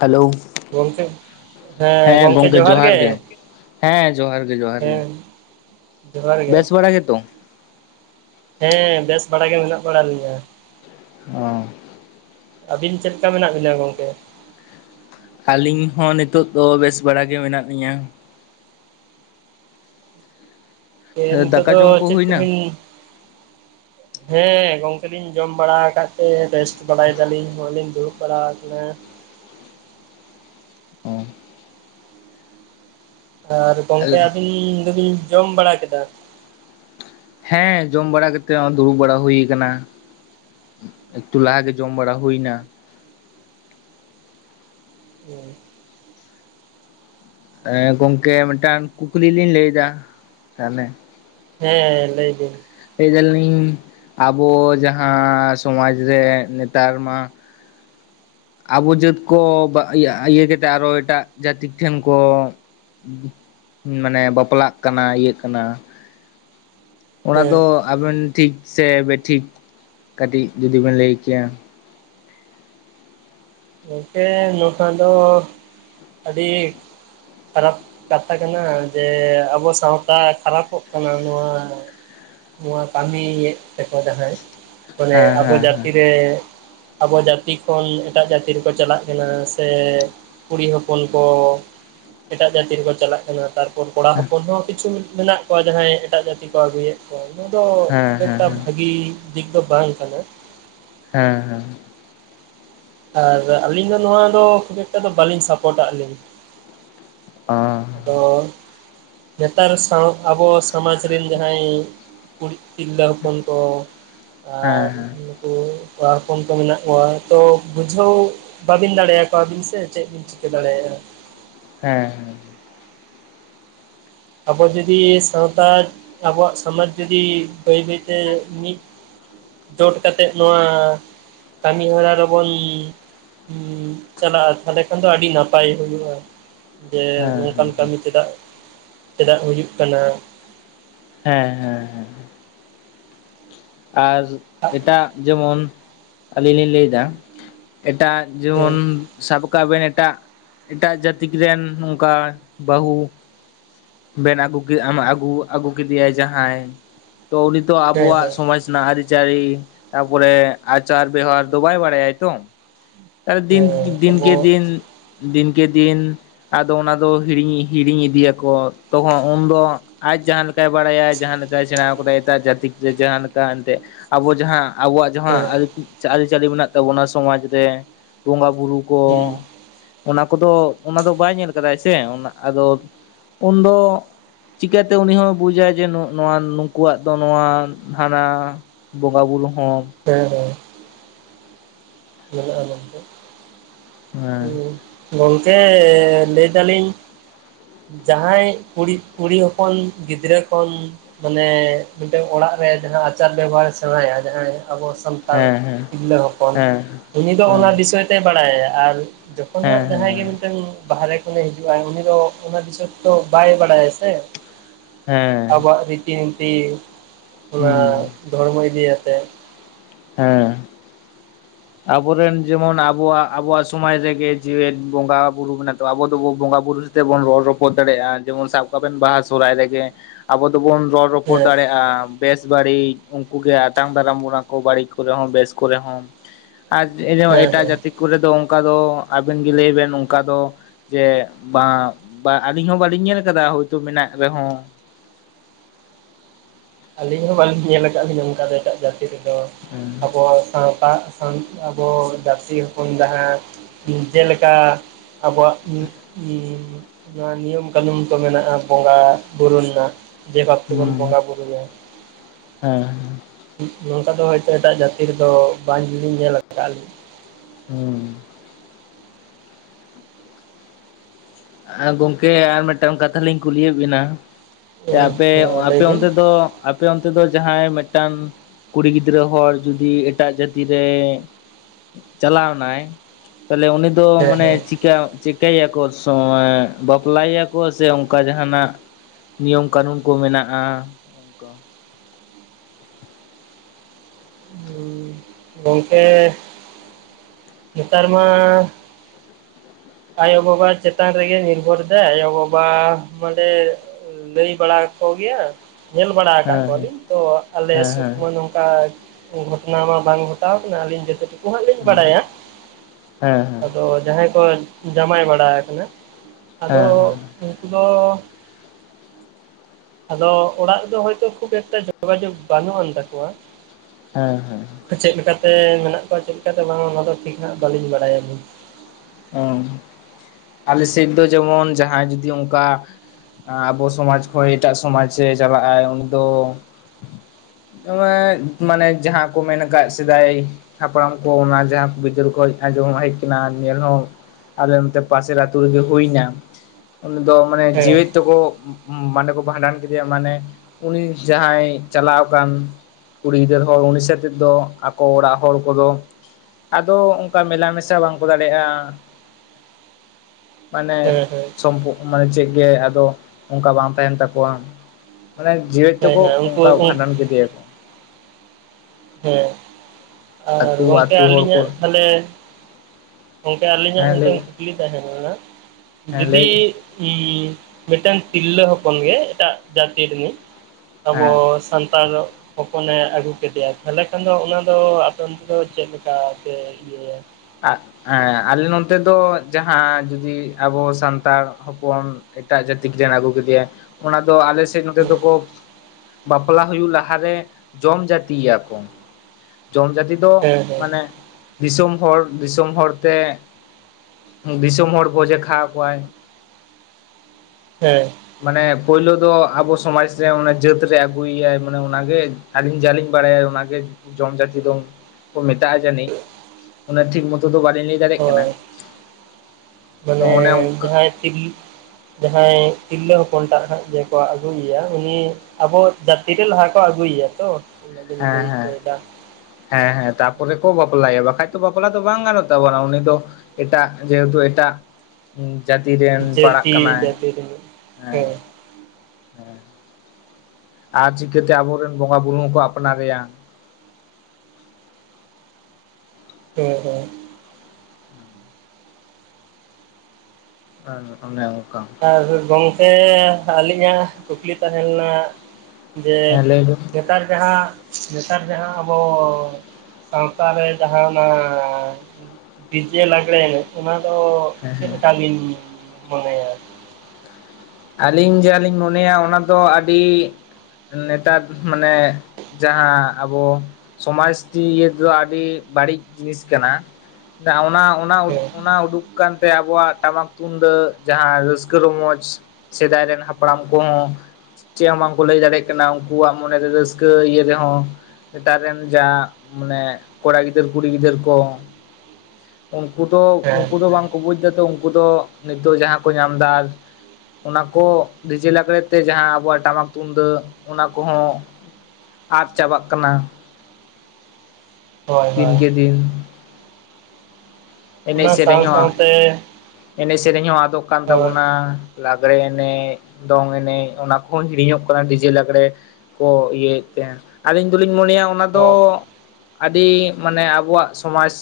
Hello ᱜᱚᱢᱠᱮ ᱦᱮᱸ ᱜᱚᱝᱠᱮ ᱡᱚᱦᱟᱨ ᱜᱮ ᱦᱮᱸ ᱡᱚᱦᱟᱨ ᱜᱮ ᱡᱚᱦᱟᱨ ᱜᱮ ᱦᱮᱸ ᱵᱮᱥ ᱵᱟᱲᱟ ᱜᱮ ᱛᱚ? ᱦᱮᱸ ᱵᱮᱥ ᱵᱟᱲᱟ ᱜᱮ ᱢᱮᱱᱟᱜ ᱵᱟᱲᱟ ᱞᱤᱧᱼᱟ᱾ ᱚ ᱟᱹᱵᱤᱱ ᱪᱮᱫ ᱞᱮᱠᱟ ᱢᱮᱱᱟᱜ ᱵᱤᱱᱟ ᱜᱚᱝᱠᱮ? ᱟᱹᱞᱤᱧ ᱦᱚᱸ ᱱᱤᱛᱚᱜ ᱫᱚ ᱵᱮᱥ ᱵᱟᱲᱟ ᱜᱮ ᱢᱮᱱᱟᱜ ᱞᱤᱧᱟᱹ ᱾ ᱦᱮ ᱱᱤᱛᱚᱜ ᱫᱟᱠᱟ ᱫᱚ ᱡᱚᱢ ᱠᱚ ᱪᱮᱫ ᱦᱩᱭᱱᱟ ᱠᱚᱵᱤᱱ ᱦᱮᱸ ᱜᱚᱝᱠᱮ ᱞᱤᱧ ᱡᱚᱢ ᱵᱟᱲᱟ ᱟᱠᱟᱫ ᱛᱮ ᱨᱮᱥᱴ ᱵᱟᱲᱟᱭ ᱫᱟᱞᱤᱧ ᱱᱚᱜᱼᱚᱭ ᱞᱤᱧ ᱫᱩᱲᱩᱵ ᱵᱟᱲᱟ ᱟᱠᱟᱱᱟ ᱾ ᱚᱸ ᱟᱨ ᱜᱚᱝᱠᱮ ᱟᱹᱵᱤᱱ ᱫᱚᱵᱤᱱ ᱡᱚᱢ ᱵᱟᱲᱟ ᱠᱮᱫᱟ? ᱦᱮᱸ ᱡᱚᱢ ᱵᱟᱲᱟ ᱠᱟᱛᱮ ᱫᱩᱲᱩᱵ ᱵᱟᱲᱟ ᱦᱩᱭ ᱠᱟᱱᱟ ᱾ ᱮᱠᱴᱩ ᱞᱟᱦᱟ ᱜᱮ ᱡᱚᱢ ᱵᱟᱲᱟ ᱦᱩᱭᱮᱱᱟ ᱾ ᱦᱩᱸ ᱦᱮ ᱜᱚᱝᱠᱮ ᱢᱤᱫᱴᱟᱝ ᱠᱩᱠᱞᱤ ᱞᱤᱧ ᱞᱟᱹᱭ ᱮᱫᱟ ᱛᱟᱦᱞᱮ᱾ ᱦᱮᱸ ᱞᱟᱹᱭ ᱵᱤᱱ᱾ ᱞᱟᱹᱭ ᱫᱟᱞᱤᱧ ᱟᱵᱚ ᱡᱟᱦᱟᱸ ᱥᱚᱢᱟᱡᱽ ᱨᱮ ᱱᱮᱛᱟᱨ ᱢᱟ ᱟᱵᱚ ᱡᱟᱹᱛ ᱠᱚ ᱵᱟ ᱤᱭᱟᱹ ᱤᱭᱟᱹ ᱠᱟᱛᱮᱫ ᱟᱨᱚ ᱮᱴᱟᱜ ᱡᱟᱹᱛᱤ ᱴᱷᱮᱱ ᱠᱚ ᱢᱟᱱᱮ ᱵᱟᱯᱞᱟᱜ ᱠᱟᱱᱟ ᱤᱭᱟᱹᱜ ᱠᱟᱱᱟ? ᱚᱱᱟ ᱫᱚ ᱦᱮᱸ ᱟᱵᱮᱱ ᱴᱷᱤᱠ ᱥᱮ ᱵᱮᱴᱷᱤᱠ ᱠᱟᱹᱴᱤᱡ ᱡᱩᱫᱤ ᱵᱮᱱ ᱞᱟᱹᱭ ᱠᱮᱭᱟ ᱾ ᱜᱚᱝᱠᱮ ᱱᱚᱠᱟ ᱫᱚ ᱟᱹᱰᱤ ᱠᱷᱟᱨᱟᱯ ᱠᱟᱛᱷᱟ ᱠᱟᱱᱟ ᱡᱮ ᱟᱵᱚ ᱥᱟᱶᱛᱟ ᱠᱷᱟᱨᱟᱯᱚᱜ ᱠᱟᱱᱟ᱾ ᱱᱚᱣᱟ ᱱᱚᱣᱟ ᱠᱟᱹᱢᱭᱮᱫ ᱛᱮᱠᱚ ᱡᱟᱦᱟᱸᱭ ᱾ ᱢᱟᱱᱮ ᱦᱮᱸ ᱟᱵᱚ ᱦᱮᱸ ᱦᱮᱸ ᱡᱟᱹᱛᱤ ᱨᱮ ᱟᱵᱚ ᱡᱟᱹᱛᱤ ᱠᱷᱚᱱ ᱮᱴᱟᱜ ᱡᱟᱹᱛᱤ ᱛᱤ ᱨᱮᱠᱚ ᱪᱟᱞᱟᱜ ᱠᱟᱱᱟ ᱥᱮ ᱠᱩᱲᱤ ᱦᱚᱯᱚᱱ ᱠᱚ ᱮᱴᱟᱜ ᱡᱟᱹᱛᱤ ᱨᱮᱠᱚ ᱪᱟᱞᱟᱜ ᱠᱟᱱᱟ᱾ ᱛᱟᱨᱯᱚᱨ ᱠᱚᱲᱟ ᱦᱚᱯᱚᱱ ᱦᱚᱸ ᱠᱤᱪᱷᱩ ᱢᱮᱱᱟᱜ ᱠᱚᱣᱟ ᱡᱟᱦᱟᱸᱭ ᱮᱴᱟᱜ ᱡᱟᱹᱛᱤ ᱠᱚ ᱟᱹᱜᱩᱭᱮᱫ ᱠᱚ ᱚᱱᱟ ᱫᱚ ᱠᱷᱩᱵ ᱦᱮᱸ ᱮᱠᱴᱟ ᱦᱮᱸ ᱵᱷᱟᱜᱤ ᱫᱤᱠ ᱫᱚ ᱵᱟᱝ ᱠᱟᱱᱟ᱾ ᱦᱮᱸ - ᱦᱮᱸ ᱟᱨ ᱟᱹᱞᱤᱧ ᱫᱚ ᱱᱚᱣᱟ ᱫᱚ ᱠᱷᱩᱵ ᱮᱠᱴᱟ ᱫᱚ ᱵᱟᱞᱤᱧ ᱥᱟᱯᱳᱴᱟᱜ ᱞᱤᱧ ᱾ ᱦᱚᱸ ᱟᱫᱚ ᱱᱮᱛᱟᱨ ᱥᱟᱶ ᱟᱵᱚ ᱥᱚᱢᱟᱡᱽ ᱨᱮᱱ ᱡᱟᱦᱟᱸᱭ ᱠᱩᱲᱤᱫ ᱛᱤᱨᱞᱟᱹ ᱦᱚᱯᱚᱱ ᱠᱚ ᱦᱮᱸ ᱟᱨ ᱦᱮᱸ ᱦᱮᱸ ᱠᱚᱲᱟ ᱦᱚᱯᱚᱱ ᱠᱚ ᱢᱮᱱᱟᱜ ᱠᱚᱣᱟ ᱛᱚ ᱵᱩᱡᱷᱟᱹᱣ ᱵᱟᱵᱤᱱ ᱫᱟᱲᱮᱭᱟ ᱠᱚᱣᱟ ᱵᱤᱱ ᱥᱮ ᱪᱮᱫ ᱵᱤᱱ ᱪᱤᱠᱟᱹ ᱫᱟᱲᱮᱭᱟᱜ ᱼᱟ᱾ ᱦᱮᱸ - ᱦᱮᱸ ᱟᱵᱚ ᱡᱩᱫᱤ ᱥᱟᱶᱛᱟ ᱟᱵᱚᱣᱟᱜ ᱥᱚᱢᱟᱡᱽ ᱡᱩᱫᱤ ᱵᱟᱹᱭ ᱵᱟᱹᱭ ᱛᱮ ᱢᱤᱫ ᱡᱳᱴ ᱠᱟᱛᱮᱫ ᱱᱚᱣᱟ ᱠᱟᱹᱢᱤ ᱦᱚᱨᱟ ᱨᱮᱵᱚᱱ ᱪᱟᱞᱟᱜᱼᱟ ᱛᱟᱞᱦᱮ ᱠᱷᱟᱱ ᱫᱚ ᱟᱹᱰᱤ ᱱᱟᱯᱟᱭ ᱦᱩᱭᱩᱜᱼᱟ ᱡᱮ ᱦᱮᱸ ᱱᱚᱝᱠᱟᱱ ᱠᱟᱹᱢᱤ ᱪᱮᱫᱟᱜ ᱪᱮᱫᱟᱜ ᱦᱩᱭᱩᱜ ᱠᱟᱱᱟ᱾ ᱦᱮᱸ ᱦᱮᱸ ᱦᱮᱸ ᱟᱨ ᱮᱴᱟᱜ ᱡᱮᱢᱚᱱ ᱟᱹᱞᱤᱧ ᱞᱤᱧ ᱞᱟᱹᱭ ᱫᱟ᱾ ᱮᱴᱟᱜ ᱡᱮᱢᱚᱱ ᱦᱮᱸ ᱥᱟᱵᱠ ᱠᱟᱜ ᱵᱮᱱ ᱮᱴᱟᱜ ᱮᱴᱟᱜ ᱡᱟᱹᱛᱤᱠ ᱨᱮᱱ ᱚᱱᱠᱟ ᱵᱟᱹᱦᱩ ᱵᱮᱱ ᱟᱹᱜᱩ ᱠᱮᱫ ᱟᱹᱜᱩ ᱟᱹᱜᱩ ᱠᱮᱫᱮᱭᱟᱭ ᱡᱟᱦᱟᱸᱭ ᱛᱚ ᱩᱱᱤ ᱛᱚ ᱦᱮᱸ ᱟᱵᱚᱣᱟᱜ ᱦᱮᱸ ᱥᱚᱢᱟᱡᱽ ᱨᱮᱱᱟᱜ ᱟᱹᱨᱤ ᱪᱟᱹᱞᱤ ᱛᱟᱯᱚᱨᱮ ᱟᱪᱟᱨ ᱵᱮᱣᱦᱟᱨ ᱫᱚ ᱵᱟᱭ ᱵᱟᱲᱟᱭᱟᱭ ᱛᱚ ᱛᱟᱦᱞᱮ ᱫᱤᱱ ᱦᱮᱸ ᱫᱤᱱ ᱠᱮ ᱟᱵᱚ ᱫᱤᱱ ᱫᱤᱱ ᱠᱮ ᱫᱤᱱ ᱟᱫᱚ ᱚᱱᱟᱫᱚ ᱦᱤᱲᱤᱧ ᱦᱤᱲᱤᱧ ᱤᱫᱤᱭ ᱟᱠᱚ ᱛᱚᱠᱷᱚᱱ ᱩᱱᱫᱚ ᱟᱡᱽ ᱡᱟᱦᱟᱸ ᱞᱮᱠᱟᱭ ᱵᱟᱲᱟᱭᱟ ᱡᱟᱦᱟᱸ ᱞᱮᱠᱟᱭ ᱥᱮᱬᱟᱣ ᱠᱟᱫᱟ ᱮᱴᱟᱜ ᱡᱟᱹᱛᱤ ᱡᱟᱦᱟᱸ ᱞᱮᱠᱟ ᱮᱱᱛᱮᱫ ᱟᱵᱚ ᱡᱟᱦᱟᱸ ᱟᱵᱚᱣᱟᱜ ᱦᱮᱸ ᱡᱟᱦᱟᱸ ᱟᱹᱨᱤᱪᱟᱹᱞᱤ ᱢᱮᱱᱟᱜ ᱛᱟᱵᱚᱱᱟ ᱥᱚᱢᱟᱡᱽ ᱨᱮ ᱵᱚᱸᱜᱟ ᱵᱩᱨᱩ ᱠᱚ ᱦᱩᱸ ᱚᱱᱟ ᱠᱚᱫᱚ ᱚᱱᱟ ᱫᱚ ᱵᱟᱭ ᱧᱮᱞ ᱠᱟᱫᱟᱭ ᱥᱮ ᱟᱫᱚ ᱩᱱ ᱫᱚ ᱪᱤᱠᱟᱹ ᱛᱮ ᱩᱱᱤ ᱦᱚᱸᱭ ᱵᱩᱡᱟ ᱡᱮ ᱱᱚᱣᱟ ᱱᱩᱠᱩᱣᱟᱜ ᱫᱚ ᱱᱚᱣᱟ ᱦᱟᱱᱟ ᱵᱚᱸᱜᱟ ᱵᱩᱨᱩ ᱦᱚᱸ ᱦᱮᱸ ᱦᱮᱸ ᱢᱮᱱᱟᱜᱼᱟ ᱢᱮᱱᱛᱮᱜ ᱦᱮᱸ ᱦᱩᱸ ᱜᱚᱝᱠᱮ ᱞᱟᱹᱭ ᱫᱟᱞᱤᱧ ᱡᱟᱦᱟᱸᱭ ᱠᱩᱲᱤ ᱠᱩᱲᱤ ᱦᱚᱯᱚᱱ ᱜᱤᱫᱽᱨᱟᱹ ᱠᱷᱚᱱ ᱢᱟᱱᱮ ᱢᱤᱫᱴᱮᱱ ᱚᱲᱟᱜ ᱨᱮ ᱡᱟᱦᱟᱸ ᱟᱪᱟᱨ ᱵᱮᱵᱚᱦᱟᱨ ᱥᱮᱬᱟᱭᱟ ᱡᱟᱦᱟᱸᱭ ᱟᱵᱚ ᱥᱟᱱ ᱛᱟᱲ ᱦᱮᱸ ᱦᱮᱸ ᱛᱤᱨᱞᱟᱹ ᱦᱚᱯᱚᱱ ᱦᱮᱸ ᱩᱱᱤ ᱫᱚ ᱚᱱᱟ ᱦᱮᱸ ᱵᱤᱥᱚᱭ ᱛᱮᱭ ᱵᱟᱲᱟᱭᱟ ᱟᱨ ᱡᱚᱠᱷᱚᱱ ᱦᱮᱸ ᱦᱟᱸᱜ ᱦᱮᱸ ᱡᱟᱦᱟᱸᱭ ᱜᱮ ᱦᱮᱸ ᱢᱤᱫᱴᱟᱝ ᱵᱟᱦᱨᱮ ᱠᱷᱚᱱᱮ ᱦᱤᱡᱩᱜ ᱟᱭ ᱩᱱᱤ ᱫᱚ ᱚᱱᱟ ᱵᱤᱥᱚᱭ ᱛᱚ ᱵᱟᱭ ᱵᱟᱲᱟᱭᱟᱭ ᱥᱮ ᱦᱮᱸ ᱟᱵᱚᱣᱟᱜ ᱨᱤᱛᱤ ᱱᱤᱛᱤ ᱚᱱᱟ ᱦᱩᱸ ᱫᱷᱚᱨᱢᱚ ᱤᱫᱤ ᱟᱛᱮ ᱦᱮᱸ ᱟᱵᱚᱨᱮᱱ ᱡᱮᱢᱚᱱ ᱟᱵᱚᱣᱟᱜ ᱟᱵᱚᱣᱟᱜ ᱥᱚᱢᱟᱡᱽ ᱨᱮᱜᱮ ᱡᱮᱣᱮᱫ ᱵᱚᱸᱜᱟ ᱵᱩᱨᱩ ᱢᱮᱱᱟᱜ ᱛᱚ ᱟᱵᱚ ᱫᱚᱵᱚ ᱵᱚᱸᱜᱟ ᱵᱩᱨᱩ ᱛᱮᱵᱚᱱ ᱨᱚᱲ ᱨᱚᱯᱚᱲ ᱫᱟᱲᱮᱭᱟᱜᱼᱟ ᱡᱮᱢᱚᱱ ᱥᱟᱵ ᱠᱟᱜᱵᱮᱱ ᱵᱟᱦᱟ ᱥᱚᱦᱨᱟᱭ ᱨᱮᱜᱮ ᱟᱵᱚ ᱫᱚᱵᱚᱱ ᱨᱚᱲ ᱨᱚᱯᱚᱲ ᱦᱮᱸ ᱫᱟᱲᱮᱭᱟᱜᱼᱟ᱾ ᱵᱮᱥ ᱵᱟᱹᱲᱤᱡᱽ ᱩᱱᱠᱩ ᱜᱮ ᱟᱛᱟᱝ ᱫᱟᱨᱟᱢ ᱵᱚᱱᱟ ᱠᱚ ᱵᱟᱹᱲᱤᱡᱽ ᱠᱚᱨᱮ ᱦᱚᱸ ᱵᱮᱥ ᱠᱚᱨᱮ ᱦᱚᱸ ᱟ ᱮ ᱡᱟᱸᱣᱟᱭ ᱦᱮᱸ ᱮᱴᱟᱜ ᱦᱮᱸ ᱡᱟᱹᱛᱤ ᱠᱚᱨᱮ ᱫᱚ ᱚᱱᱠᱟ ᱫᱚ ᱟᱵᱮᱱ ᱜᱮ ᱞᱟᱹᱭ ᱵᱮᱱ ᱚᱱᱠᱟ ᱫᱚ ᱡᱮ ᱵᱟᱝ ᱵᱟ ᱟᱹᱞᱤᱧ ᱦᱚᱸ ᱵᱟᱹᱞᱤᱧ ᱧᱮᱞ ᱠᱟᱫᱟ ᱦᱳᱭᱛᱳ ᱢᱮᱱᱟᱜ ᱨᱮᱦᱚᱸ ᱟᱹᱞᱤᱧ ᱦᱚᱸ ᱵᱟᱞᱤᱧ ᱧᱮᱞ ᱠᱟᱜ ᱞᱤᱧ ᱚᱱᱠᱟ ᱫᱚ ᱮᱴᱟᱜ ᱡᱟᱹᱛᱤ ᱨᱮᱫᱚ ᱦᱮᱸ ᱟᱵᱚ ᱥᱟᱶᱛᱟ ᱥᱟᱱ ᱟᱵᱚ ᱡᱟᱹᱛᱤ ᱦᱚᱯᱚᱱ ᱡᱟᱦᱟᱸ ᱡᱮᱞᱮᱠᱟ ᱟᱵᱚᱣᱟᱜ ᱩᱸ ᱩ ᱱᱚᱣᱟ ᱱᱤᱭᱚᱢ ᱠᱟᱹᱱᱩᱱ ᱠᱚ ᱢᱮᱱᱟᱜᱼᱟ ᱵᱚᱸᱜᱟ ᱵᱩᱨᱩ ᱨᱮᱱᱟᱜ ᱡᱮ ᱵᱷᱟᱵ ᱛᱮᱵᱚᱱ ᱵᱚᱸᱜᱟ ᱵᱩᱨᱩᱭᱟ᱾ ᱦᱮᱸ ᱱᱚᱝᱠᱟ ᱫᱚ ᱦᱳᱭᱛᱳ ᱮᱴᱟᱜ ᱡᱟᱹᱛᱤ ᱨᱮᱫᱚ ᱵᱟᱝ ᱜᱮᱞᱤᱧ ᱧᱮᱞ ᱠᱟᱜ ᱞᱤᱧ ᱦᱩᱸ ᱟ ᱜᱚᱝᱠᱮ ᱟᱨ ᱢᱤᱫᱴᱟᱝ ᱠᱟᱛᱷᱟ ᱞᱤᱧ ᱠᱩᱞᱤᱭᱮᱜ ᱵᱤᱱᱟ᱾ ᱦᱮᱸ ᱟᱯᱮ ᱞᱟᱹᱭ ᱟᱯᱮ ᱵᱤᱱ ᱚᱱᱛᱮ ᱫᱚ ᱟᱯᱮ ᱚᱱᱛᱮ ᱫᱚ ᱡᱟᱦᱟᱸᱭ ᱢᱤᱫᱴᱟᱝ ᱠᱩᱲᱤ ᱜᱤᱫᱽᱨᱟᱹ ᱦᱚᱲ ᱡᱩᱫᱤ ᱮᱴᱟᱜ ᱡᱟᱹᱛᱤ ᱨᱮᱭ ᱪᱟᱞᱟᱣ ᱱᱟᱭ ᱛᱟᱞᱦᱮ ᱩᱱᱤ ᱫᱚ ᱦᱮᱸ ᱢᱟᱱᱮ ᱦᱮᱸ ᱪᱮᱠᱟ ᱪᱮᱠᱟᱭ ᱟᱠᱚ ᱥᱚ ᱵᱟᱯᱞᱟᱭ ᱭᱟᱠᱚ ᱥᱮ ᱚᱱᱠᱟ ᱡᱟᱦᱟᱱᱟᱜ ᱱᱤᱭᱚᱢ ᱠᱟᱹᱱᱩᱱ ᱠᱚ ᱢᱮᱱᱟᱜᱼᱟ᱾ ᱚᱝᱠᱟ ᱩ ᱜᱚᱝᱠᱮ ᱱᱮᱛᱟᱨ ᱢᱟ ᱟᱭᱳᱼᱵᱟᱵᱟ ᱪᱮᱛᱟᱱ ᱨᱮᱜᱮ ᱱᱤᱨᱵᱷᱚᱨ ᱫᱟᱭ ᱟᱭᱳᱵᱟᱵᱟ ᱢᱟᱱᱮ ᱞᱟᱹᱭ ᱵᱟᱲᱟ ᱠᱚᱜᱮᱭᱟ ᱧᱮᱞ ᱵᱟᱲᱟ ᱟᱠᱟᱫ ᱦᱮᱸ ᱠᱚᱣᱟᱞᱤᱧ ᱛᱚ ᱟᱞᱮ ᱦᱮᱸ ᱦᱮᱸ [unintelligible] ᱠᱟ ᱜᱷᱚᱴᱚᱱᱟ ᱢᱟ ᱵᱟᱝ ᱜᱷᱚᱴᱟᱣ ᱠᱟᱱᱟ ᱟᱹᱞᱤᱧ ᱡᱚᱛᱚ ᱴᱩᱠ [unintelligible] ᱦᱟᱸᱜ ᱞᱤᱧ ᱦᱮᱸ ᱵᱟᱰᱟᱭᱟ ᱦᱮᱸ ᱟᱫᱚ ᱡᱟᱦᱟᱸᱭ ᱠᱚ ᱡᱟᱢᱟᱭ ᱵᱟᱲᱟ ᱠᱟᱱᱟ ᱦᱮᱸ ᱟᱫᱚ ᱩᱱᱠᱩ ᱫᱚ ᱟᱫᱚ ᱚᱲᱟᱜ ᱨᱮᱫᱚ ᱦᱳᱭᱛᱚ ᱠᱷᱩᱵ ᱮᱠᱴᱟ ᱡᱳᱜᱟᱡᱳᱜ ᱵᱟᱹᱱᱩᱜ ᱟᱱ ᱛᱟᱠᱚᱣᱟ᱾ ᱦᱮᱸ ᱦᱮᱸ ᱪᱮᱫ ᱞᱮᱠᱟᱛᱮ ᱢᱮᱱᱟᱜ ᱠᱚᱣᱟ ᱪᱮᱫ ᱞᱮᱠᱟᱛᱮ ᱵᱟᱝᱟ ᱚᱱᱟ ᱫᱚ ᱴᱷᱤᱠ ᱦᱟᱜ ᱵᱟᱹᱞᱤᱧ ᱵᱟᱰᱟᱭᱟᱞᱤᱱ᱾ ᱚ, ᱟᱞᱮ ᱥᱮᱫ ᱫᱚ ᱡᱮᱢᱚᱱ ᱡᱟᱦᱟᱸᱭ ᱡᱩᱫᱤ ᱚᱱᱠᱟ ᱟᱵᱚ ᱥᱚᱢᱟᱡ ᱠᱷᱚᱡ ᱮᱴᱟᱜ ᱥᱚᱢᱟᱡ ᱥᱮᱜ ᱪᱟᱞᱟᱜᱼ ᱟᱭ ᱩᱱᱤ ᱫᱚ [unintelligible] ᱢᱟᱱᱮ ᱡᱟᱦᱟᱸ ᱠᱚ ᱢᱮᱱ ᱠᱟᱫ ᱥᱮᱫᱟᱭ ᱦᱟᱯᱲᱟᱢ ᱠᱚ ᱚᱱᱟ ᱡᱟᱦᱟᱸ ᱵᱤᱫᱟᱹᱞ ᱠᱷᱚᱡ ᱟᱸᱡᱚᱢ ᱦᱮᱡ ᱠᱟᱱᱟ ᱧᱮᱞ ᱦᱚᱸ ᱟᱞᱮ ᱱᱚᱛᱮ ᱯᱟᱥᱮᱨ ᱟᱛᱳ ᱨᱮᱜᱮ ᱦᱩᱭᱱᱟ ᱩᱱᱤ ᱫᱚ ᱢᱟᱱᱮ ᱦᱮᱸ ᱡᱤᱣᱮᱫ ᱛᱮᱠᱚ ᱢᱟᱱᱮ ᱠᱚ ᱵᱷᱟᱸᱰᱟᱱ ᱠᱮᱫᱮᱭᱟ ᱢᱟᱱᱮ ᱩᱱᱤ ᱡᱟᱦᱟᱸᱭ ᱪᱟᱞᱟᱣ ᱠᱟᱱ ᱠᱩᱲᱤ ᱜᱤᱫᱟᱹᱨ ᱦᱚᱲ ᱩᱱᱤ ᱥᱟᱛᱮ ᱫᱚ ᱟᱠᱚ ᱚᱲᱟᱜ ᱦᱚᱲ ᱠᱚᱫᱚ ᱟᱫᱚ ᱚᱱᱠᱟ ᱢᱮᱞᱟ ᱢᱮᱥᱟ ᱵᱟᱝᱠᱚ ᱫᱟᱲᱮᱭᱟᱜᱼᱟ᱾ ᱢᱟᱱᱮ ᱦᱮᱸ ᱦᱮᱸ ᱥᱚᱢᱯᱚ ᱢᱟᱱᱮ ᱪᱮᱫ ᱜᱮ ᱟᱫᱚ ᱚᱱᱠᱟ ᱵᱟᱝ ᱛᱟᱦᱮᱱ ᱛᱟᱠᱚᱣᱟ᱾ ᱢᱟᱱᱮ ᱡᱮᱣᱮᱫ ᱦᱮᱸ ᱛᱮᱠᱚ ᱦᱮᱸ ᱩᱱᱠᱩ ᱚᱱᱠᱟ ᱵᱷᱟᱱᱰᱟᱱ ᱠᱮᱫᱮᱭᱟᱠᱚ᱾ ᱦᱮᱸ ᱟᱨ ᱟᱹᱛᱩ ᱜᱚᱝᱠᱮ ᱟᱹᱛᱩ ᱦᱚᱲ ᱠᱚ ᱟᱹᱞᱤᱧᱟᱜ ᱛᱟᱦᱞᱮ ᱜᱚᱝᱠᱮ ᱟᱹᱞᱤᱧᱟᱜ ᱦᱮᱸ ᱞᱟᱹᱭ ᱢᱤᱫᱴᱟᱝ ᱢᱮ ᱠᱩᱠᱞᱤ ᱛᱟᱦᱮ ᱞᱮᱱᱟ ᱦᱮᱸ ᱞᱟᱹᱭ ᱡᱩᱫᱤ ᱵᱤᱱ [unintelligible] ᱢᱤᱫᱴᱟᱝ ᱛᱤᱨᱞᱟᱹ ᱦᱚᱯᱚᱱ ᱜᱮ ᱮᱴᱟᱜ ᱡᱟᱹᱛᱤ ᱨᱤᱱᱤᱡ ᱟᱵᱚ ᱦᱮᱸ ᱥᱟᱱᱛᱟᱲ ᱦᱚᱯᱚᱱᱮ ᱟᱹᱜᱩ ᱠᱮᱫᱮᱭᱟ ᱛᱟᱦᱚᱞᱮ ᱠᱷᱟᱱ ᱫᱚ ᱚᱱᱟ ᱫᱚ ᱟᱯᱮ ᱚᱱᱛᱮ ᱫᱚ ᱪᱮᱫ ᱞᱮᱠᱟ ᱯᱮ ᱤᱭᱟᱹᱭᱟ? ᱟᱜ ᱟᱸ ᱟᱞᱮ ᱱᱚᱛᱮ ᱫᱚ ᱡᱟᱦᱟᱸ ᱡᱩᱫᱤ ᱟᱵᱚ ᱥᱟᱱᱛᱟᱲ ᱦᱚᱯᱚᱱ ᱮᱴᱟᱜ ᱡᱟᱹᱛᱤᱠ ᱨᱮᱱ ᱟᱹᱜᱩ ᱠᱮᱫᱮᱭᱟ ᱚᱱᱟ ᱫᱚ ᱟᱞᱮ ᱥᱮᱫ ᱱᱚᱛᱮ ᱦᱮᱸ ᱫᱚᱠᱚ ᱵᱟᱯᱞᱟ ᱦᱩᱭᱩᱜ ᱞᱟᱦᱟᱨᱮ ᱡᱚᱢ ᱡᱟᱛᱤᱭᱟ ᱠᱚ ᱡᱚᱢ ᱡᱟᱛᱤ ᱫᱚ ᱦᱮᱸ ᱦᱮᱸ ᱢᱟᱱᱮ ᱫᱤᱥᱚᱢ ᱦᱚᱲ ᱫᱤᱥᱚᱢ ᱦᱚᱲ ᱛᱮ ᱫᱤᱥᱚᱢ ᱦᱚᱲ ᱵᱷᱚᱡᱮ ᱠᱷᱣᱟᱣ ᱠᱚᱣᱟᱭ [inaudible] ᱦᱮᱸ ᱢᱟᱱᱮ ᱯᱳᱭᱞᱳ ᱫᱚ ᱟᱵᱚ ᱥᱚᱢᱟᱡ ᱥᱮ ᱚᱱᱟ ᱡᱟᱹᱛ ᱨᱮ ᱟᱹᱜᱩᱭᱮ ᱭᱟᱭ ᱢᱟᱱᱮ ᱚᱱᱟᱜᱮ ᱟᱹᱞᱤᱧ ᱡᱟᱞᱤᱧ ᱵᱟᱲᱟᱭᱟ ᱚᱱᱟᱜᱮ ᱡᱚᱢ ᱡᱟᱛᱤ ᱫᱚ ᱠᱚ ᱢᱮᱛᱟᱜᱼᱟ ᱡᱟᱹᱱᱤᱡ᱾ ᱩᱱᱟᱹᱜ ᱴᱷᱤᱠ ᱢᱚᱛᱚ ᱫᱚ ᱵᱟᱞᱤᱧ ᱞᱟᱹᱭ ᱫᱟᱲᱮᱜ ᱠᱟᱱᱟ᱾ ᱦᱳᱭ ᱛᱚ ᱢᱟᱱᱮ ᱚᱱᱮ ᱚᱱᱠᱟ ᱡᱟᱦᱟᱸᱭ ᱛᱤᱞ ᱡᱟᱦᱟᱸᱭ ᱛᱤᱨᱞᱟᱹ ᱦᱚᱯᱚᱱ ᱴᱟᱜ ᱦᱟᱸᱜ ᱡᱮᱠᱚ ᱟᱹᱜᱩᱭᱮᱭᱟ, ᱩᱱᱤ ᱟᱵᱚ ᱡᱟᱛᱤᱹ ᱨᱮ ᱞᱟᱦᱟ ᱠᱚ ᱟᱹᱜᱩᱭᱮᱭᱟ ᱛᱚ? ᱚᱱᱟᱜᱤᱧ ᱦᱮᱸ ᱞᱟᱹᱭ ᱦᱮᱸ ᱦᱚᱪᱚᱭᱮᱫᱟ ᱦᱮᱸ ᱦᱮᱸ ᱛᱟᱯᱚᱨᱮ ᱠᱚ ᱵᱟᱯᱞᱟᱭᱟ ᱵᱟᱠᱷᱟᱡ ᱫᱚ ᱵᱟᱯᱞᱟ ᱫᱚ ᱵᱟᱝ ᱜᱟᱱᱚᱜ ᱛᱟᱵᱚᱱᱟ ᱩᱱᱤ ᱫᱚ ᱮᱴᱟᱜ ᱡᱮᱦᱮᱛᱩ ᱮᱴᱟᱜ ᱡᱟᱹᱛᱤ ᱨᱮᱱ ᱯᱟᱲᱟᱜ ᱡᱟᱹᱛᱤ ᱠᱟᱱᱟᱭ, ᱡᱟᱹᱛᱤ ᱨᱤᱱᱤᱡ ᱦᱮᱸ ᱦᱮᱸ ᱟᱨ ᱪᱤᱠᱟᱹᱛᱮ ᱟᱵᱚᱨᱮᱱ ᱵᱚᱸᱜᱟ ᱵᱩᱨᱩ ᱦᱚᱸᱠᱚ ᱟᱯᱱᱟᱨᱮᱭᱟ᱾ ᱦᱮᱸ ᱦᱩᱸ ᱟᱱ ᱚᱱᱮ ᱚᱱᱠᱟ᱾ ᱟᱨ ᱜᱚᱝᱠᱮ ᱟᱹᱞᱤᱧᱟᱜ ᱠᱩᱠᱞᱤ ᱛᱟᱦᱮᱸ ᱞᱮᱱᱟ᱾ ᱡᱮ ᱦᱮᱸ ᱞᱟᱹᱭ ᱵᱤᱱ ᱱᱮᱛᱟᱨ ᱡᱟᱦᱟᱸ, ᱱᱮᱛᱟᱨ ᱡᱟᱦᱟᱸ ᱟᱵᱚ ᱥᱟᱶᱛᱟᱨᱮ ᱡᱟᱦᱟᱸ ᱚᱱᱟ ᱰᱤ ᱡᱮ ᱞᱟᱸᱜᱽᱲᱮ ᱮᱱᱮᱡ ᱚᱱᱟ ᱫᱚ ᱦᱮᱸ ᱦᱮᱸ ᱪᱮᱫᱞᱮᱠᱟ ᱵᱤᱱ ᱢᱚᱱᱮᱭᱟ? ᱟᱹᱞᱤᱧ ᱡᱟᱦᱟ ᱞᱤᱧ ᱢᱚᱱᱮᱭᱟ ᱚᱱᱟ ᱫᱚ ᱟᱹᱰᱤ ᱱᱮᱛᱟᱨ ᱢᱟᱱᱮ ᱡᱟᱦᱟᱸ ᱟᱵᱚ ᱥᱚᱢᱟᱡ ᱫᱤᱭᱟᱹ ᱫᱚ ᱟᱹᱰᱤ ᱵᱟᱹᱲᱤᱡ ᱡᱤᱱᱤᱥ ᱠᱟᱱᱟ᱾ ᱴᱟ ᱚᱱᱟ ᱚᱱᱟ ᱦᱮᱸ ᱚᱱᱟ ᱩᱰᱩᱠ ᱠᱟᱱᱛᱮ ᱟᱵᱚᱣᱟᱜ ᱴᱟᱢᱟᱠ ᱛᱩᱢᱫᱟᱜ ᱡᱟᱦᱟᱸ ᱨᱟᱹᱥᱠᱟᱹ ᱨᱚᱢᱚᱡᱽ ᱥᱮᱫᱟᱭ ᱨᱮᱱ ᱦᱟᱯᱲᱟᱢ ᱠᱳᱸ᱾ ᱪᱮᱫ ᱦᱚᱸ ᱵᱟᱝᱠᱚ ᱞᱟᱹᱭ ᱫᱟᱲᱮᱜ ᱠᱟᱱᱟ ᱩᱱᱠᱩᱣᱟᱜ ᱢᱚᱱᱮᱨᱮ ᱨᱟᱹᱥᱠᱟᱹ ᱤᱭᱟᱹ ᱨᱮᱦᱚᱸ᱾ ᱱᱮᱛᱟᱨ ᱨᱮᱱ ᱡᱟ, ᱢᱟᱱᱮ ᱠᱚᱲᱟ ᱜᱤᱫᱟᱹᱨ ᱠᱩᱲᱤ ᱜᱤᱫᱟᱹᱨ ᱠᱚ ᱩᱱᱠᱩ ᱫᱚ ᱦᱮᱸ ᱩᱱᱠᱩ ᱫᱚ ᱵᱟᱝᱠᱚ ᱵᱩᱡ ᱫᱟ ᱛᱚ, ᱩᱱᱠᱩ ᱫᱚ ᱱᱤᱛᱚᱜ ᱡᱟᱦᱟᱸᱠᱚ ᱧᱟᱢ ᱮᱫᱟ ᱟᱡ ᱚᱱᱟ ᱠᱚ ᱰᱤᱡᱮ ᱞᱟᱜᱽᱲᱮ ᱛᱮ ᱡᱟᱦᱟᱸ ᱟᱵᱚᱣᱟᱜ ᱴᱟᱢᱟᱠ ᱛᱩᱢᱫᱟᱹᱜ ᱚᱱᱟ ᱠᱚᱦᱚᱸ ᱟᱛ ᱪᱟᱵᱟᱜ ᱠᱟᱱᱟ ᱦᱳᱭ ᱫᱤᱱ ᱦᱳᱭ ᱜᱮ ᱫᱤᱱ᱾ ᱮᱱᱮᱡ ᱚᱱᱟ ᱥᱮᱨᱮᱧ ᱥᱟᱶ ᱦᱚᱸ, ᱥᱟᱶᱛᱮ ᱮᱱᱮᱡ ᱥᱮᱨᱮᱧ ᱦᱚᱸ ᱟᱫᱚᱜ ᱠᱟᱱ ᱦᱳᱭ ᱛᱟᱵᱚᱱᱟ᱾ ᱞᱟᱜᱽᱲᱮ ᱮᱱᱮᱡ, ᱫᱚᱝ ᱮᱱᱮᱡ ᱚᱱᱟ ᱠᱚ ᱦᱚᱸ ᱦᱤᱲᱤᱧᱚᱜ ᱠᱟᱱᱟ ᱰᱤᱡᱮ ᱞᱟᱜᱽᱲᱮ, ᱠᱚ ᱤᱭᱟᱹᱭᱮᱫ ᱛᱟᱦᱮᱸ-ᱟ ᱟᱹᱞᱤᱧ ᱫᱚᱞᱤᱧ ᱢᱚᱱᱮᱭᱟ ᱚᱱᱟ ᱫᱚ ᱦᱳᱭ ᱟᱹᱰᱤ ᱢᱟᱱᱮ ᱟᱵᱚᱣᱟᱜ ᱥᱚᱢᱟᱡᱽ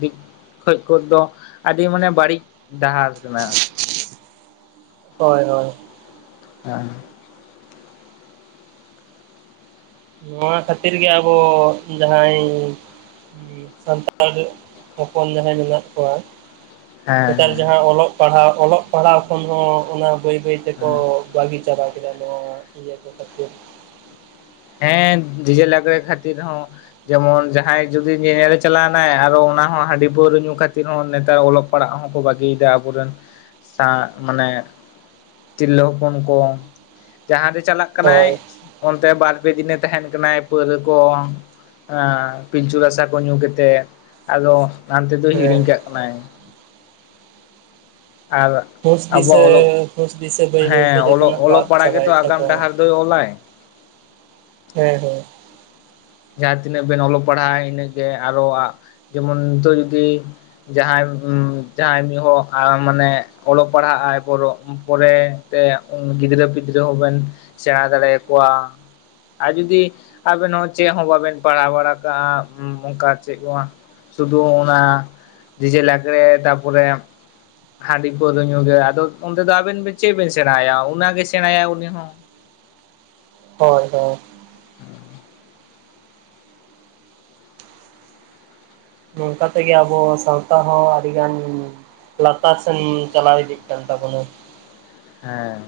ᱫᱤᱠ ᱠᱷᱚᱡ ᱠᱚᱫ ᱫᱚ ᱟᱹᱰᱤ ᱢᱟᱱᱮ ᱵᱟᱹᱲᱤᱡ ᱰᱟᱦᱟᱨ ᱠᱟᱱᱟ᱾ ᱦᱚᱭ ᱦᱚᱭ᱾ [unintelligible] ᱱᱚᱣᱟ ᱠᱷᱟᱹᱛᱤᱨ ᱜᱮ ᱟᱵᱚ ᱡᱟᱦᱟᱸᱭ ᱥᱟᱱᱛᱟᱲ ᱦᱚᱯᱚᱱ ᱡᱟᱦᱟᱸᱭ ᱢᱮᱱᱟᱜ ᱠᱚᱣᱟ ᱦᱮᱸ ᱱᱮᱛᱟᱨ ᱦᱮᱸ ᱡᱟᱦᱟᱸ ᱚᱞᱚᱜ ᱯᱟᱲᱦᱟᱣ ᱚᱞᱚᱜ ᱯᱟᱲᱦᱟᱣ ᱠᱷᱚᱱ ᱦᱚᱸ ᱚᱱᱟ ᱵᱟᱹᱭ ᱵᱟᱹᱭ ᱛᱮᱠᱚ ᱦᱮᱸ ᱵᱟᱜᱤ ᱪᱟᱵᱟ ᱠᱮᱫᱟ ᱠᱚ ᱱᱚᱣᱟ ᱤᱭᱟᱹ ᱠᱚ ᱦᱮᱸ ᱰᱤᱡᱮ ᱞᱟᱜᱽᱲᱮ ᱠᱷᱟᱹᱛᱤᱨ ᱦᱚᱸ, ᱡᱮᱢᱚᱱ ᱡᱟᱦᱟᱸᱭ ᱡᱩᱫᱤ ᱧᱮᱧᱮᱞᱮ ᱪᱟᱞᱟᱣ ᱮᱱᱟᱭ ᱟᱨᱚ ᱚᱱᱟ ᱦᱚᱸ ᱦᱟᱺᱰᱤ ᱯᱟᱹᱣᱨᱟᱹ ᱧᱩ ᱠᱷᱟᱹᱛᱤᱨ ᱦᱚᱸ ᱱᱮᱛᱟᱨ ᱚᱞᱚᱜ ᱯᱟᱲᱦᱟᱜ ᱦᱚᱸᱠᱚ ᱵᱟᱹᱜᱤᱭᱮᱫᱟ ᱟᱵᱚᱨᱮᱱ ᱥᱟ ᱢᱟᱱᱮ᱾ ᱛᱤᱨᱞᱟᱹ ᱦᱚᱯᱚᱱ ᱠᱚ ᱡᱟᱦᱟᱸᱨᱮ ᱪᱟᱞᱟᱜ ᱠᱟᱱᱟᱭ ᱦᱳᱭ ᱚᱱᱛᱮ ᱵᱟᱨ ᱯᱮ ᱫᱤᱱᱮ ᱛᱟᱦᱮᱸᱱ ᱠᱟᱱᱟᱭ ᱯᱟᱹᱣᱨᱟᱹ ᱠᱚ᱾ ᱯᱤᱞᱪᱩ ᱨᱟᱥᱟ ᱠᱚ ᱧᱩ ᱠᱮᱛᱮᱫ ᱟᱫᱚ ᱦᱟᱱᱛᱮ ᱫᱚ ᱦᱮᱸ ᱦᱤᱲᱤᱧ ᱠᱟᱜ ᱠᱟᱱᱟᱭ᱾ ᱟᱨ, ᱦᱩᱥ ᱫᱤᱥᱟᱹ ᱟᱵᱚᱣᱟᱜ ᱚᱞᱚᱜ, ᱦᱩᱥ ᱫᱤᱥᱟᱹ ᱵᱟᱹᱭ ᱵᱟᱹᱭᱛᱮ ᱦᱮᱸ ᱚᱞᱚᱜ, ᱡᱚᱛᱚᱱᱟᱜ ᱠᱚ ᱚᱞᱚᱜ ᱟᱫ ᱯᱟᱲᱦᱟᱜᱮᱛᱚ ᱪᱟᱵᱟᱭᱮᱫ ᱟᱜᱟᱢ ᱛᱟᱠᱚᱣᱟ ᱰᱟᱦᱟᱨ ᱫᱚᱭ ᱚᱞᱟᱭ᱾ ᱦᱳᱭ ᱦᱳᱭ᱾ ᱡᱟᱦᱟᱸ ᱛᱤᱱᱟᱹᱜ ᱵᱮᱱ ᱚᱞᱚᱜ ᱯᱟᱲᱦᱟᱜ-ᱟ ᱤᱱᱟᱹᱜ ᱜᱮ ᱟᱨᱚᱣᱟᱜ, ᱡᱮᱢᱚᱱ ᱱᱤᱛᱚᱜ ᱡᱩᱫᱤ ᱡᱟᱦᱟᱸᱭ ᱡᱟᱦᱟᱸᱭ ᱢᱤᱜ ᱦᱚᱲ ᱟᱲ ᱢᱟᱱᱮ ᱚᱞᱚᱜ ᱯᱟᱲᱦᱟᱜ ᱟᱭ ᱯᱚᱨᱚ ᱯᱚᱨᱮ ᱛᱮ ᱩᱱ ᱜᱤᱫᱽᱨᱟᱹ ᱯᱤᱫᱽᱨᱟᱹ ᱦᱚᱸᱵᱮᱱ ᱥᱮᱬᱟ ᱫᱟᱲᱮ ᱟᱠᱚᱣᱟ᱾ ᱟᱨ ᱡᱩᱫᱤ ᱟᱵᱮ ᱦᱚᱭ ᱪᱮᱫ ᱦᱚᱸ ᱵᱟᱵᱮᱱ ᱯᱟᱲᱦᱟᱣ ᱵᱟᱲᱟ ᱠᱟᱜᱼᱟ ᱚᱝᱠᱟ ᱪᱮᱫ ᱠᱚ ᱥᱩᱫᱩ ᱚᱱᱟ ᱰᱤᱡᱮ ᱞᱟᱜᱽᱲᱮ ᱛᱟᱨᱯᱚᱨᱮ ᱦᱟᱺᱰᱤ ᱯᱟᱹᱣᱨᱟᱹ ᱧᱩ ᱜᱮ ᱟᱫᱚ ᱚᱸᱰᱮ ᱫᱚ ᱟᱵᱮᱱ ᱵᱮᱱ ᱪᱮᱫ ᱵᱮᱱ ᱥᱮᱬᱟᱭᱟ, ᱚᱱᱟ ᱜᱮ ᱥᱮᱬᱟᱭᱟᱭ ᱩᱱᱤ ᱦᱚᱸ᱾ ᱦᱚᱭ ᱦᱚᱭ᱾ ᱱᱚᱝᱠᱟ ᱛᱮᱜᱮ ᱟᱵᱚ ᱥᱟᱶᱛᱟ ᱦᱚᱸ ᱟᱹᱰᱤᱜᱟᱱ ᱞᱟᱛᱟᱨ ᱥᱮᱱ ᱪᱟᱞᱟᱣ ᱤᱫᱤᱜ ᱠᱟᱱ ᱛᱟᱵᱚᱱᱟ᱾ ᱦᱮᱸ᱾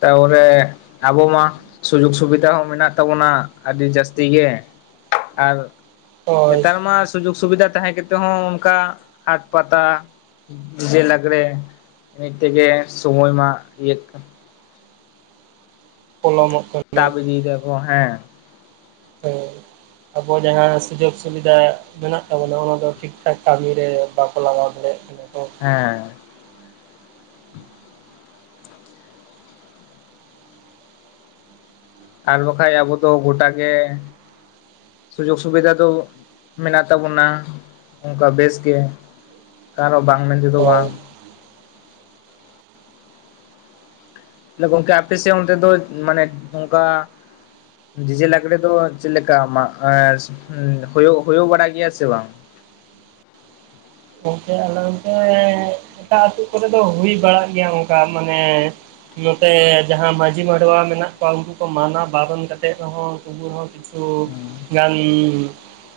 ᱛᱟᱯᱚᱨᱮ ᱟᱵᱚ ᱢᱟ ᱥᱩᱡᱳᱜ ᱥᱩᱵᱤᱛᱟ ᱦᱚᱸ ᱢᱮᱱᱟᱜ ᱛᱟᱵᱚᱱᱟ ᱟᱹᱰᱤ ᱡᱟᱹᱥᱛᱤ ᱜᱮ ᱟᱨ ᱦᱳᱭ ᱱᱮᱛᱟᱨ ᱢᱟ ᱥᱩᱡᱳᱜᱽ ᱥᱩᱵᱤᱫᱷᱟ ᱛᱟᱦᱮᱸ ᱠᱟᱛᱮ ᱦᱚᱸ ᱚᱱᱠᱟ ᱦᱟᱴ ᱯᱟᱛᱟ ᱡᱮ ᱞᱟᱜᱽᱲᱮ ᱮᱱᱮᱡ ᱛᱮᱜᱮ ᱥᱚᱢᱚᱭ ᱢᱟ ᱤᱭᱟ. ᱜ ᱠᱟᱱᱟ᱾ ᱯᱚᱞᱚᱢᱚᱜ ᱠᱟᱱ᱾ ᱛᱟᱵ ᱤᱫᱤ ᱫᱟᱠᱚ ᱦᱮᱸ, ᱦᱮᱸ ᱟᱵᱚ ᱡᱟᱦᱟᱸ ᱥᱩᱡᱳᱜᱽ ᱥᱩᱵᱤᱫᱷᱟ ᱢᱮᱱᱟᱜ ᱛᱟᱵᱚᱱᱟ ᱚᱱᱟ ᱫᱚ ᱴᱷᱤᱠ ᱴᱷᱟᱠ ᱠᱟᱹᱢᱤᱨᱮ ᱵᱟᱠᱚ ᱞᱟᱜᱟᱣ ᱫᱟᱲᱮᱭᱟᱜ ᱠᱟᱱᱟ ᱛᱚ᱾ ᱦᱮᱸ᱾ ᱟᱨ ᱵᱟᱠᱷᱟᱡ ᱟᱵᱚ ᱫᱚ ᱜᱚᱴᱟᱜᱮ ᱥᱩᱡᱳᱜᱽ ᱥᱩᱵᱤᱫᱷᱟ ᱫᱚ ᱢᱮᱱᱟᱜ ᱛᱟᱵᱚᱱᱟ, ᱚᱱᱠᱟ ᱵᱮᱥ ᱜᱮ ᱟᱨᱚ ᱵᱟᱝ ᱢᱮᱱ ᱛᱮᱫᱚ ᱦᱳᱭ ᱵᱟᱝ᱾ ᱛᱟᱦᱚᱞᱮ ᱜᱚᱝᱠᱮ ᱟᱯᱮ ᱥᱮᱫ ᱚᱱᱛᱮ ᱫᱚ ᱢᱟᱱᱮ ᱚᱝᱠᱟᱼᱼ ᱰᱤᱡᱮ ᱞᱟᱜᱽᱲᱮ ᱫᱚ ᱪᱮᱫ ᱞᱮᱠᱟ ᱢᱟ ᱮᱸ ᱦᱩᱭᱩᱜ ᱦᱩᱭᱩᱜ ᱵᱟᱲᱟᱜ ᱜᱮᱭᱟ ᱥᱮ ᱵᱟᱝ? ᱜᱚᱝᱠᱮ ᱟᱞᱮ ᱚᱱᱛᱮ ᱮᱴᱟᱜ ᱟᱹᱛᱩ ᱠᱚᱨᱮ ᱫᱚ ᱦᱩᱭ ᱵᱟᱲᱟᱜ ᱜᱮᱭᱟ᱾ ᱚᱱᱠᱟ ᱢᱟᱱᱮᱼᱼ ᱱᱚᱛᱮ ᱡᱟᱦᱟᱸ ᱢᱟᱹᱡᱷᱤ ᱢᱟᱰᱚᱣᱟ ᱢᱮᱱᱟᱜ ᱠᱚᱣᱟ ᱩᱱᱠᱩ ᱠᱚ ᱢᱟᱱᱟ ᱵᱟᱨᱚᱱ ᱠᱟᱛᱮᱫ ᱨᱮᱦᱚᱸ ᱩᱱᱠᱩ ᱛᱚᱵᱩ ᱨᱮᱦᱚᱸ ᱠᱤᱪᱷᱩᱼᱼ ᱪᱷᱩ ᱜᱟᱱ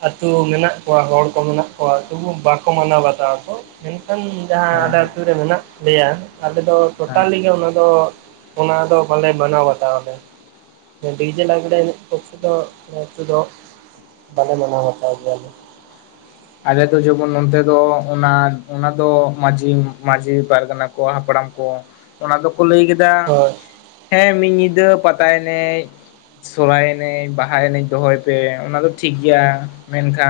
ᱟᱹᱛᱩ ᱢᱮᱱᱟᱜ ᱠᱚᱣᱟ ᱦᱚᱲ ᱠᱚ ᱢᱮᱱᱟᱜ ᱠᱚᱣᱟ ᱛᱚᱵᱩ ᱵᱟᱝᱼᱼ ᱠᱚ ᱢᱟᱱᱟᱣ ᱵᱟᱛᱟᱣᱟ ᱠᱚ᱾ ᱢᱮᱱᱠᱷᱟᱱ ᱡᱟᱦᱟᱸ ᱦᱮᱸ ᱟᱞᱮ ᱦᱮᱸ ᱟᱹᱛᱩ ᱨᱮ ᱢᱮᱱᱟᱜ ᱞᱮᱭᱟ ᱟᱞᱮ ᱫᱚᱼᱼ ᱦᱮᱸ ᱴᱳᱴᱟᱞᱤ ᱜᱮ ᱚᱱᱟ ᱫᱚ ᱚᱱᱟ ᱫᱚ ᱵᱟᱞᱮ ᱢᱟᱱᱟᱣ ᱵᱟᱛᱟᱣᱟᱞᱮ᱾ ᱰᱤᱡᱮ ᱞᱟᱸᱽᱲᱮ ᱮᱱᱮᱡ ᱯᱚᱠᱷᱮ ᱫᱚ ᱮᱠᱴᱩ ᱫᱚᱼᱼ ᱵᱟᱞᱮ ᱢᱟᱱᱟᱣ ᱵᱟᱛᱟᱣ ᱜᱮᱭᱟᱞᱮ᱾ ᱟᱞᱮᱫᱚ ᱡᱮᱢᱚᱱ ᱚᱱᱛᱮ ᱫᱚ ᱚᱱᱟ ᱚᱱᱟ ᱫᱚ ᱢᱟᱹᱡᱷᱤ ᱢᱟᱹᱡᱷᱤ ᱯᱟᱨᱜᱟᱱᱟᱼᱼ ᱠᱚ ᱦᱟᱯᱲᱟᱢ ᱠᱚ ᱚᱱᱟ ᱫᱚᱠᱚ ᱞᱟᱹᱭ ᱠᱟᱫᱟᱼᱼ ᱦᱳᱭ ᱦᱮᱸ ᱢᱤᱫ ᱧᱤᱫᱟᱹ ᱯᱟᱛᱟ ᱮᱱᱮᱡᱼᱼ ᱥᱚᱨᱦᱟᱭ ᱮᱱᱮᱡ ᱵᱟᱦᱟ ᱮᱱᱮᱡ ᱫᱚᱦᱚᱭ ᱯᱮ, ᱚᱱᱟ ᱫᱚ ᱴᱷᱤᱠ ᱜᱮᱭᱟ ᱢᱮᱱᱠᱷᱟᱱᱼᱼ